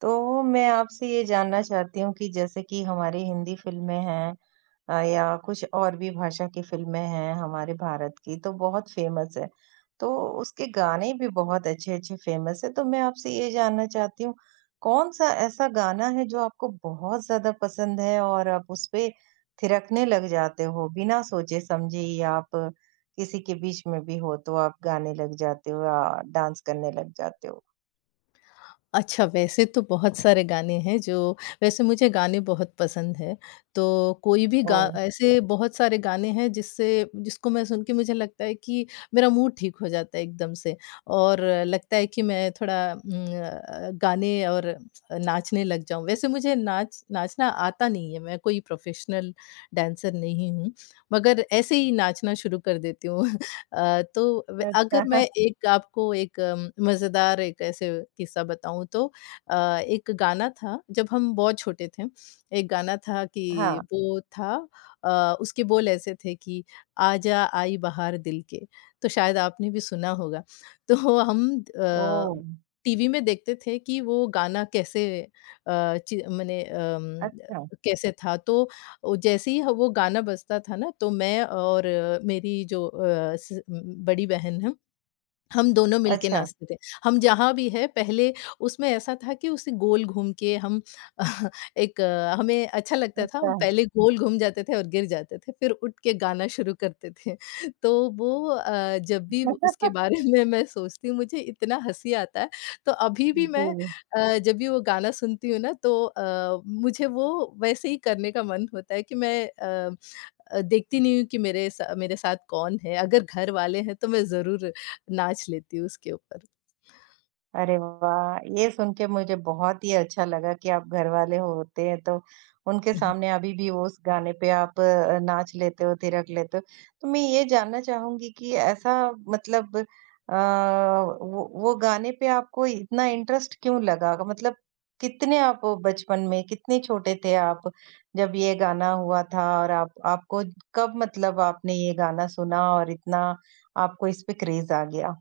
तो मैं आपसे ये जानना चाहती हूँ कि जैसे कि हमारी हिंदी फ़िल्में हैं या कुछ और भी भाषा की फ़िल्में हैं हमारे भारत की तो बहुत फ़ेमस है। तो उसके गाने भी बहुत अच्छे-अच्छे फ़ेमस हैं। तो मैं आपसे ये जानना चाहती हूँ कौन-सा ऐसा गाना है जो आपको बहुत ज़्यादा पसंद है और आप उस पे थिरकने लग जाते हो बिना सोचे-समझे या आप किसी के बीच में भी हो तो आप गाने लग जाते हो या डांस करने लग जाते हो? अच्छा, वैसे तो बहुत सारे गाने हैं जो वैसे मुझे गाने बहुत पसंद हैं। तो कोई भी गा ओह! ऐसे बहुत सारे गाने हैं जिससे जिसको मैं सुन के मुझे लगता है कि मेरा मूड ठीक हो जाता है एकदम से और लगता है कि मैं थोड़ा गाने और नाचने लग जाऊँ। वैसे मुझे नाच नाचना आता नहीं है, मैं कोई प्रोफ़ेशनल डांसर नहीं हूँ, मगर ऐसे ही नाचना शुरू कर देती हूँ। तो व अच्छा। अगर मैं एक आपको एक मज़ेदार एक ऐसे किस्सा बताऊँ तो अ, एक गाना था जब हम बहुत छोटे थे, एक गाना था कि हाँ। वो था उसके बोल ऐसे थे कि आजा आई बहार दिल के, तो शायद आपने भी सुना होगा। तो हम ओह! टीवी में देखते थे कि वो गाना कैसे अच्छा, कैसे था तो जैसे ही ह वो गाना बजता था ना, तो मैं और मेरी जो अ, स बड़ी बहन है, हम दोनों मिलके अच्छा, नाचते थे। हम जहाँ भी है पहले उसमें ऐसा था कि उसे गोल घूम के हम हमें अच्छा लगता था, हम अच्छा। पहले गोल घूम जाते थे और गिर जाते थे, फिर उठ के गाना शुरू करते थे। तो वो जब भी उसके बारे में मैं सोचती हूँ मुझे इतना हँसी आता है। तो अभी भी मैं जी। जब भी वो गाना सुनती हूँ ना तो मुझे वो वैसे ही करने का मन होता है कि मैं देखती नहीं हूँ कि मेरे साथ कौन है, अगर घर वाले हैं तो मैं ज़रूर नाच लेती हूँ उसके ऊपर। अरे वाह! ये सुन के मुझे बहुत ही अच्छा लगा कि आप घरवाले होते हैं तो उनके सामने अभी भी वो उस गाने पे आप नाच लेते हो, थिरक लेते हो। तो मैं ये जानना चाहूँगी कि ऐसा मतलब वो गाने पे आपको इतना इंटरेस्ट क्यों लगा? मतलब कितने आप बचपन में कितने छोटे थे आप जब ये गाना हुआ था और आप आपको कब मतलब आपने ये गाना सुना और इतना आपको इस पे क्रेज़ आ गया?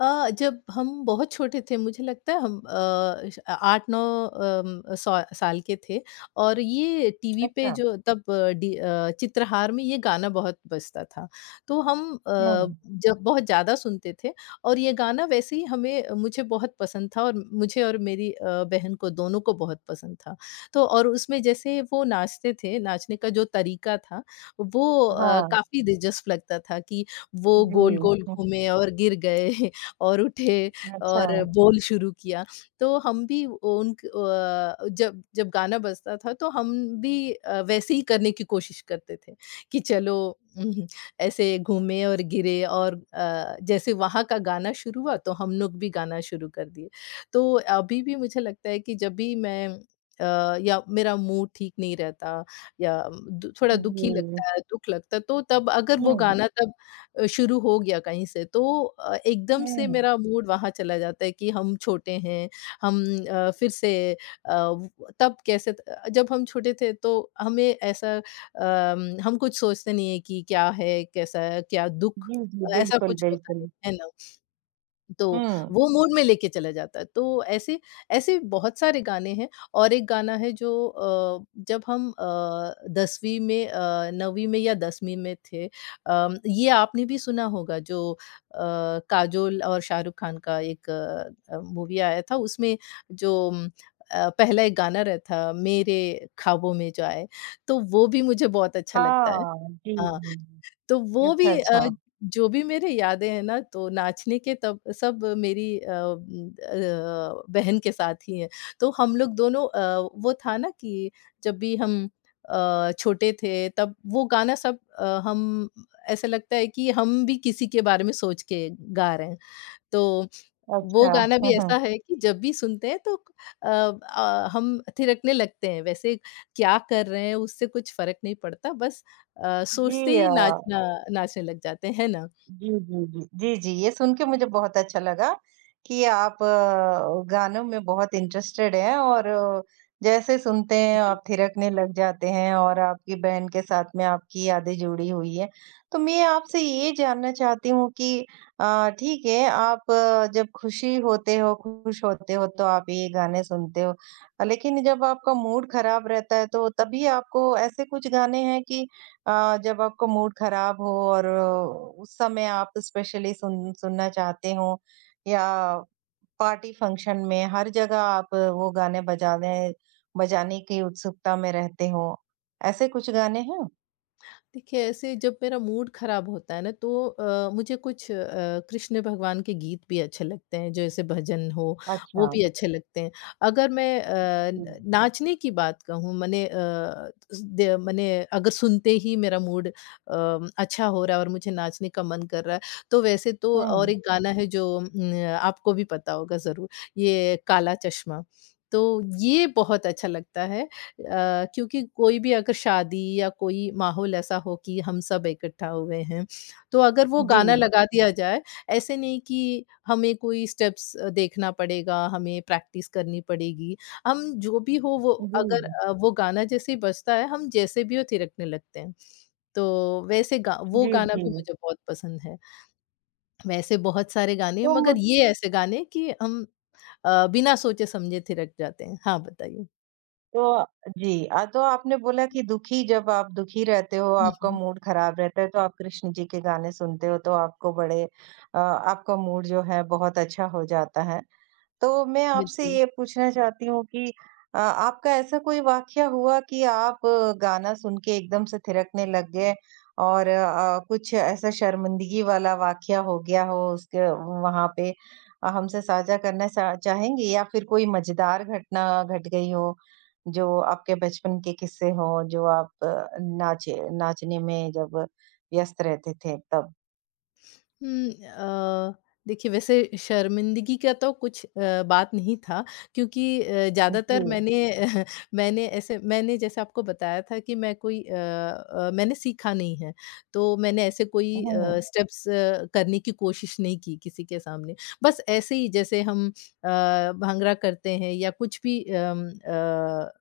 जब हम बहुत छोटे थे मुझे लगता है हम अ, श 8-9 सौ साल के थे और ये टीवी पे अच्छा। जो तब चित्रहार में ये गाना बहुत बजता था। तो हम हुँ, जब बहुत ज़्यादा सुनते थे और ये गाना वैसे ही हमें मुझे बहुत पसंद था और मुझे और मेरी बहन को दोनों को बहुत पसंद था। तो और उसमें जैसे वो नाचते थे, नाचने का जो तरीका था वो हाँ। काफ़ी दिलचस्प लगता था कि वो जी, गोल-गोल हुँ, घूमे और गिर गए और उठे अच्छा, और बोल शुरू किया। तो हम भी जब जब गाना बजता था तो हम भी वैसे ही करने की कोशिश करते थे कि चलो उहुँ, ऐसे घूमे और गिरे और जैसे वहाँ का गाना शुरू हुआ तो हम लोग भी गाना शुरू कर दिए। तो अभी भी मुझे लगता है कि जब भी मैं अ, या मेरा मूड ठीक नहीं रहता या दु थोड़ा दुखी जी, लगता है, दुःख लगता है तो तब अगर वो हुँ, गाना तब शुरू हो गया कहीं से तो एकदम से हुँ, मेरा मूड वहाँ चला जाता है कि हम छोटे हैं, हम अ, फिर से अ, व तब कैसे त जब हम छोटे थे तो हमें ऐसा हम कुछ सोचते नहीं है कि क्या है, कैसा है, क्या दुःख, जी, जी, ऐसा बिल्कुल, कुछ होता बिल्कुल, है ना? तो हुँ, वो मूड में लेके चला जाता है। तो ऐसे ऐसे बहुत सारे गाने हैं और एक गाना है जो जब हम 10वीं में 9वीं में या 10वीं में थे ये आपने भी सुना होगा जो काजोल और शाहरुख खान का एक मूवी आया था उसमें जो पहला एक गाना रहता मेरे ख्वाबों में जो आए, तो वो भी मुझे बहुत अच्छा लगता है। हाँ, जी, हाँ। जी, तो वो अच्छा, भी अच्छा, जो भी मेरे यादें हैं ना तो नाचने के तब सब मेरी बहन के साथ ही हैं। तो हम लोग दोनों वो था ना कि जब भी हम छोटे थे तब वो गाना सब हम ऐसा लगता है कि हम भी किसी के बारे में सोच के गा रहे हैं। तो वो अच्छा, गाना भी ऐसा है कि जब भी सुनते हैं तो अ हम थिरकने लगते हैं, वैसे क्या कर रहे हैं उससे कुछ फ़र्क नहीं पड़ता बस जी सोचते ही नाचना नाचने लग जाते हैं, है ना? जी, जी, जी। जी, जी, ये सुन के मुझे बहुत अच्छा लगा कि आप गानों में बहुत इंटरेस्टेड हैं और जैसे सुनते हैं आप थिरकने लग जाते हैं और आपकी बहन के साथ में आपकी यादें जुड़ी हुई हैं। तो मैं आपसे ये जानना चाहती हूँ कि ठीक है, आप जब खुशी होते हो, खुश होते हो तो आप ये गाने सुनते हो। लेकिन जब आपका मूड खराब रहता है तो तभी आपको ऐसे कुछ गाने हैं कि जब आपका मूड खराब हो और उस समय आप स्पेशली सुनना चाहते हो या पार्टी फंक्शन में हर जगह आप वो गाने बजाने बजाने की उत्सुकता में रहते हो, ऐसे कुछ गाने हैं? देखिए, ऐसे जब मेरा मूड ख़राब होता है ना तो मुझे कुछ कृष्ण भगवान के गीत भी अच्छे लगते हैं, जैसे भजन हो, वो अच्छा। भी अच्छे लगते हैं। अगर मैं अ, जी। न नाचने की बात कहूँ मने अ, स द मने अगर सुनते ही मेरा मूड अच्छा हो रहा है और मुझे नाचने का मन कर रहा है, तो वैसे तो और हुँ। एक गाना है जो आपको भी पता होगा ज़रूर, ये काला चश्मा। तो ये बहुत अच्छा लगता है क्योंकि कोई भी अगर शादी या कोई माहौल ऐसा हो कि हम सब इकट्ठा हुए हैं, तो अगर वो जी। गाना लगा दिया जाए, ऐसे नहीं कि हमें कोई स्टेप्स देखना पड़ेगा, हमें प्रैक्टिस करनी पड़ेगी। हम जो भी हो वो जी, अगर वो गाना जैसे ही बजता है, हम जैसे भी हो थिरकने लगते हैं। तो वैसे गा वो जी, गाना जी। भी मुझे बहुत पसंद है। वैसे बहुत सारे गाने हैं, तुम मगर ये ऐसे गाने कि हम बिना सोचे-समझे थिरक जाते हैं। हाँ, बताइए? तो जी, तो आपने बोला कि दुखी जब आप दुखी रहते हो, हुँ, आपका हुँ। मूड खराब रहता है, तो आप कृष्ण जी के गाने सुनते हो, तो आपको आपका मूड जो है बहुत अच्छा हो जाता है। तो मैं आपसे बिल्कुल। ये पूछना चाहती हूँ कि आपका ऐसा कोई वाक़या हुआ कि आप गाना सुन के एकदम से थिरकने लग गए और कुछ ऐसा शर्मिंदगी वाला वाक़या हो गया हो उसके वहाँ पे हमसे साझा करना सा चाहेंगी? या फिर कोई मज़ेदार घटना घट गई हो, जो आपके बचपन के किस्से हों, जो आप नाचे नाचने में जब व्यस्त रहते थे तब? हुँ, अ, देखिए वैसे शर्मिंदगी का तो कुछ बात नहीं था क्योंकि जी। ज़्यादातर मैंने मैंने जैसे आपको बताया था कि मैंने सीखा नहीं है, तो मैंने ऐसे कोई हुँ, स्टेप्स करने की कोशिश नहीं की किसी के सामने। बस ऐसे ही जैसे हम अ, भांगड़ा करते हैं या कुछ भी अम अ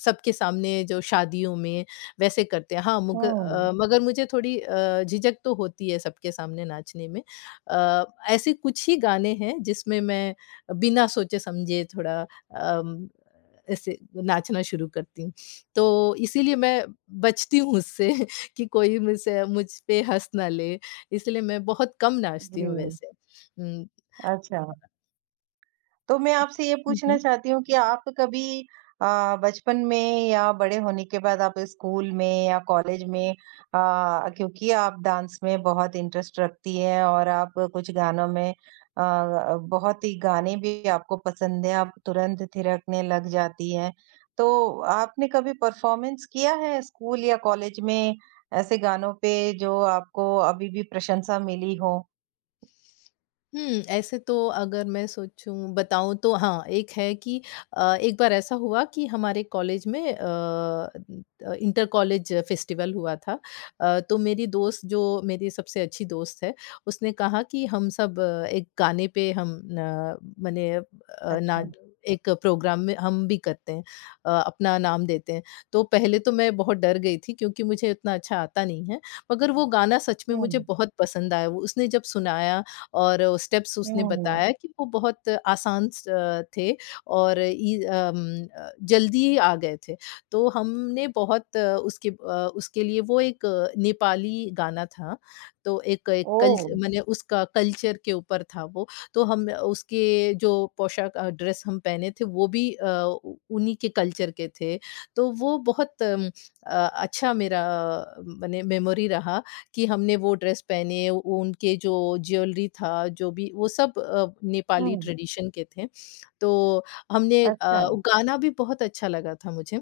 सबके सामने जो शादियों में वैसे करते हैं। हाँ, हुँ। मगर मुझे थोड़ी झिझक तो होती है सबके सामने नाचने में। ऐसे कुछ ही गाने हैं जिसमें मैं बिना सोचे-समझे थोड़ा ऐसे नाचना शुरू करती हूँ। तो इसीलिए मैं बचती हूँ उससे कि कोई मुझ पे हँस ना ले, इसलिए मैं बहुत कम नाचती हूँ जी, वैसे। हुँ। अच्छा। तो मैं आपसे ये पूछना चाहती हूँ कि आप कभी बचपन में या बड़े होने के बाद आप स्कूल में या कॉलेज में क्योंकि आप डांस में बहुत इंटरेस्ट रखती हैं और आप कुछ गानों में बहुत ही गाने भी आपको पसंद है आप तुरंत थिरकने लग जाती हैं तो आपने कभी परफॉर्मेंस किया है स्कूल या कॉलेज में ऐसे गानों पे जो आपको अभी भी प्रशंसा मिली हो? हुँ, ऐसे तो अगर मैं सोचूँ बताऊँ तो हाँ, एक है कि एक बार ऐसा हुआ कि हमारे कॉलेज में इंटर कॉलेज फेस्टिवल हुआ था। तो मेरी दोस्त जो मेरी सबसे अच्छी दोस्त है, उसने कहा कि हम सब एक गाने पे हम न मने अ, ना अच्छा। एक प्रोग्राम में हम भी करते हैं अपना नाम देते हैं। तो पहले तो मैं बहुत डर गई थी क्योंकि मुझे इतना अच्छा आता नहीं है, मगर वो गाना सच में हुँ, मुझे बहुत पसंद आया। वो उसने जब सुनाया और स्टेप्स उसने हुँ, बताया कि वो बहुत आसान थे और जल्दी ही आ गए थे। तो हमने बहुत उसके लिए वो एक नेपाली गाना था, तो एक एक ओह! कल्च माने उसका कल्चर के ऊपर था वो। तो हम उसके जो पोशाक ड्रेस हम पहने थे वो भी अ, उ उन्हीं के कल्चर के थे। तो वो बहुत अ, अच्छा मेरा मने मेमोरी रहा कि हमने वो ड्रेस पहने, वो उनके जो ज्वेलरी था, जो भी वो सब नेपाली हुँ। ट्रेडिशन के थे। तो हमने अच्छा, गाना भी बहुत अच्छा लगा था मुझे।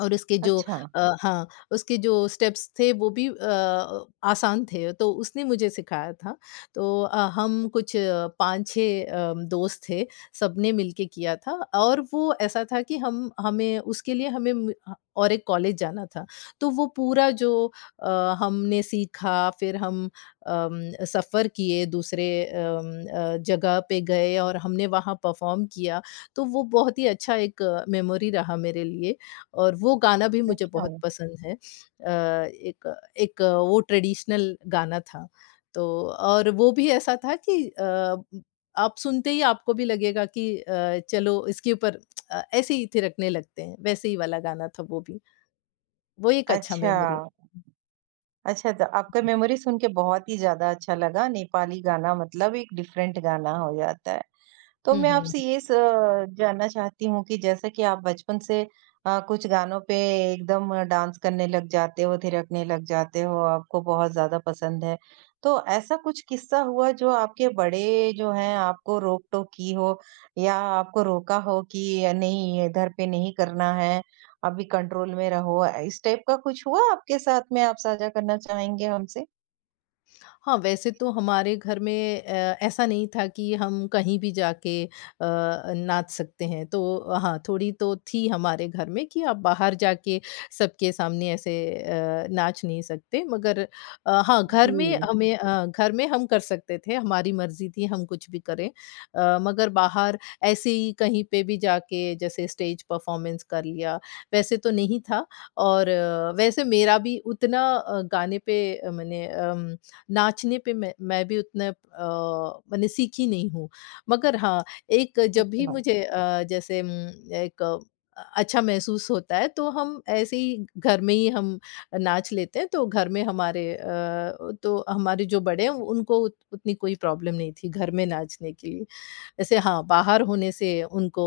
और अच्छा, हाँ, उसके जो स्टेप्स थे वो भी आसान थे, तो उसने मुझे सिखाया था। तो हम कुछ 5-6 दोस्त थे, सबने मिलके किया था और वो ऐसा था कि हम हमें उसके लिए हमें म ह और एक कॉलेज जाना था। तो वो पूरा जो अ, हमने सीखा फिर हम अम, सफ़र किए दूसरे जगह पे गए और हमने वहाँ परफ़ॉर्म किया, तो वो बहुत ही अच्छा एक मेमोरी रहा मेरे लिए। और वो गाना भी मुझे अच्छा, बहुत पसंद है। एक एक वो ट्रेडिशनल गाना था। तो और वो भी ऐसा था कि आप सुनते ही आपको भी लगेगा कि चलो इसके ऊपर ऐसे ही थिरकने लगते हैं। वैसे ही वाला गाना था वो भी। वो एक अच्छा अच्छा, मेमोरी है। अच्छा तो आपका मेमोरी सुन के बहुत ही ज़्यादा अच्छा लगा, नेपाली गाना मतलब एक डिफरेंट गाना हो जाता है। तो हुँ, मैं हुँ। आपसे ये स जानना चाहती हूँ कि जैसा कि आप बचपन से कुछ गानों पे एकदम डांस करने लग जाते हो, थिरकने लग जाते हो, आपको बहुत ज़्यादा पसंद है। तो ऐसा कुछ किस्सा हुआ जो आपके बड़े जो हैं आपको रोक-टोक की हो या आपको रोका हो कि नहीं ये इधर पे नहीं करना है, अभी कंट्रोल में रहो। इस टाइप का कुछ हुआ आपके साथ में आप साझा करना चाहेंगे हमसे? हाँ, वैसे तो हमारे घर में ऐसा नहीं था कि हम कहीं भी जाके नाच सकते हैं। तो हाँ, थोड़ी तो थी हमारे घर में कि आप बाहर जाके सबके सामने ऐसे नाच नहीं सकते। मगर हाँ, घर में जी, घर में हम कर सकते थे, हमारी मर्ज़ी थी हम कुछ भी करें। मगर बाहर ऐसे ही कहीं पे भी जाके जैसे स्टेज परफ़ॉर्मेंस कर लिया, वैसे तो नहीं था और वैसे मेरा भी उतना गाने पे अ, मैंने अम नाचने पे मैं भी उतना मैंने सीखी नहीं हूँ। मगर हाँ, एक जब भी अच्छा। मुझे जैसे एक अच्छा महसूस होता है तो हम ऐसे ही घर में ही हम नाच लेते हैं, तो घर में तो हमारे जो बड़े हैं उनको उत उतनी कोई प्रॉब्लम नहीं थी घर में नाचने की। ऐसे हाँ, बाहर होने से उनको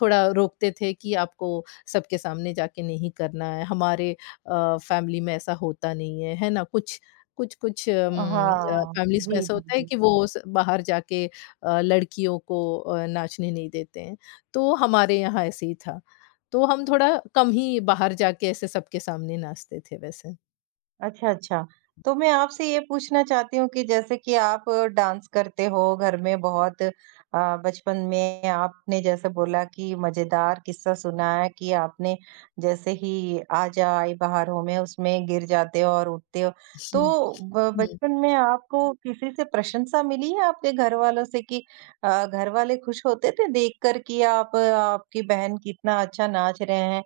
थोड़ा रोकते थे कि आपको सबके सामने जाके नहीं करना है, हमारे फ़ैमिली में ऐसा होता नहीं है, है ना? कुछ कुछ कुछ अम, अ, हाँ। फ़ैमिलीज़ में जी, ऐसा जी, होता है जी। कि वो स बाहर जाके लड़कियों को नाचने नहीं देते हैं, तो हमारे यहाँ ऐसे ही था। तो हम थोड़ा कम ही बाहर जाके ऐसे सबके सामने नाचते थे वैसे। अच्छा, अच्छा। तो मैं आपसे ये पूछना चाहती हूँ कि जैसे कि आप डांस करते हो घर में बहुत अ, बचपन में आपने जैसे बोला कि मज़ेदार किस्सा सुना है कि आपने जैसे ही आजा आई बहारों में उसमें गिर जाते हो और उठते हो। तो हुँ, ब हुँ। बचपन में आपको किसी से प्रशंसा मिली है आपके घरवालों से कि घरवाले खुश होते थे देखकर कि आप आपकी बहन कितना अच्छा नाच रहे हैं?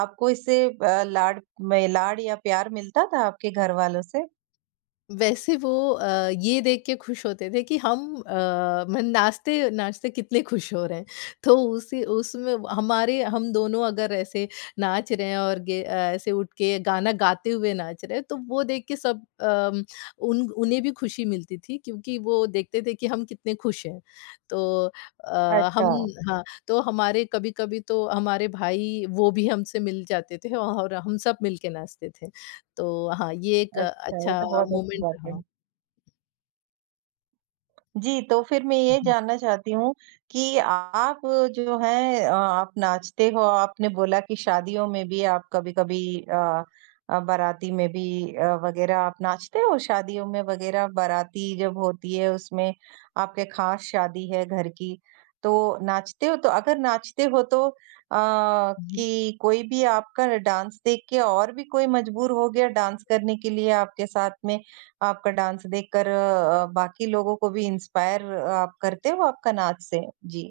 आपको इससे लाड में लाड या प्यार मिलता था आपके घरवालों से? वैसे वो ये देख के खुश होते थे कि हम अ, मन नाचते नाचते कितने खुश हो रहे हैं। तो उसी उसमें हमारे हम दोनों अगर ऐसे नाच रहे हैं और ऐसे उठ के गाना गाते हुए नाच रहे हैं, तो वो देख के सब अम, उन उन्हें भी खुशी मिलती थी क्योंकि वो देखते थे कि हम कितने खुश हैं। तो अ, अच्छा, हम हाँ, तो हमारे कभी-कभी तो हमारे भाई वो भी हमसे मिल जाते थे और हम सब मिल के नाचते थे। तो हाँ, ये एक अच्छा, ये अच्छा तो बहुत अच्छी मोमेंट बात है। रहा। जी, तो फिर मैं हुँ, ये हुँ। जानना चाहती हूँ कि आप जो है आप नाचते हो, आपने बोला कि शादियों में भी आप कभी-कभी अ बाराती में भी वग़ैरह आप नाचते हो शादियों में वग़ैरह? बाराती जब होती है उसमें आपके ख़ास शादी है घर की, तो नाचते हो? तो अगर नाचते हो तो हुँ, हुँ। कि कोई भी आपका डांस देख के और भी कोई मजबूर हो गया डांस करने के लिए आपके साथ में? आपका डांस देखकर बाकी लोगों को भी इंस्पायर आप करते हो आपका नाच से? जी।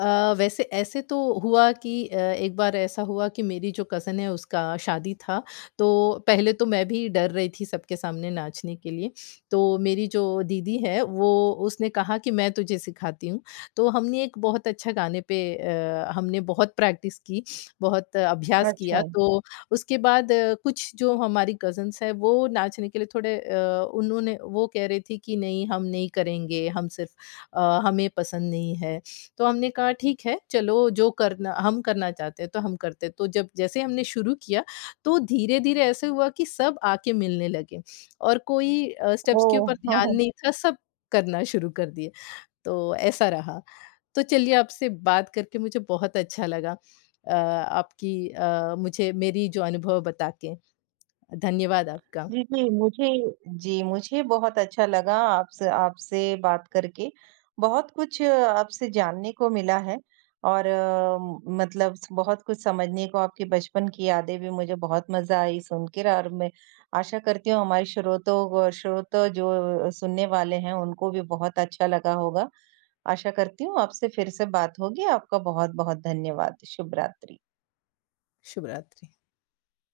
वैसे ऐसे तो हुआ कि एक बार ऐसा हुआ कि मेरी जो कज़न है उसका शादी था, तो पहले तो मैं भी डर रही थी सबके सामने नाचने के लिए। तो मेरी जो दीदी है वो उसने कहा कि मैं तुझे सिखाती हूँ। तो हमने एक बहुत अच्छा गाने पे हमने बहुत प्रैक्टिस की, बहुत अभ्यास अच्छा। किया। तो उसके बाद कुछ जो हमारी कज़न्स हैं वो नाचने के लिए थोड़े उन्होंने वो कह रही थी कि नहीं हम नहीं करेंगे, हम सिर्फ़ अ, हमें पसंद नहीं है। तो हमने कहा ठीक है, चलो जो करना हम करना चाहते हैं तो हम करते हैं। तो जब जैसे हमने शुरू किया तो धीरे-धीरे ऐसे हुआ कि सब आके मिलने लगे और कोई स्टेप्स के ओह! ऊपर हाँ, ध्यान हाँ। नहीं था, सब करना शुरू कर दिए। तो ऐसा रहा। तो चलिए आपसे बात करके मुझे बहुत अच्छा लगा। आपकी अ, मुझे मेरी जो अनुभव बता के। धन्यवाद आपका। जी, जी, मुझे बहुत अच्छा लगा आपसे आपसे बात करके। बहुत कुछ आपसे जानने को मिला है और म मतलब बहुत कुछ समझने को आपके बचपन की यादें भी मुझे बहुत मज़ा आई सुन के और मैं आशा करती हूँ हमारे श्रोतों को श्रोता जो सुनने वाले हैं उनको भी बहुत अच्छा लगा होगा। आशा करती हूँ आपसे फिर से बात होगी। आपका बहुत-बहुत धन्यवाद। शुभ रात्रि। शुभ रात्रि।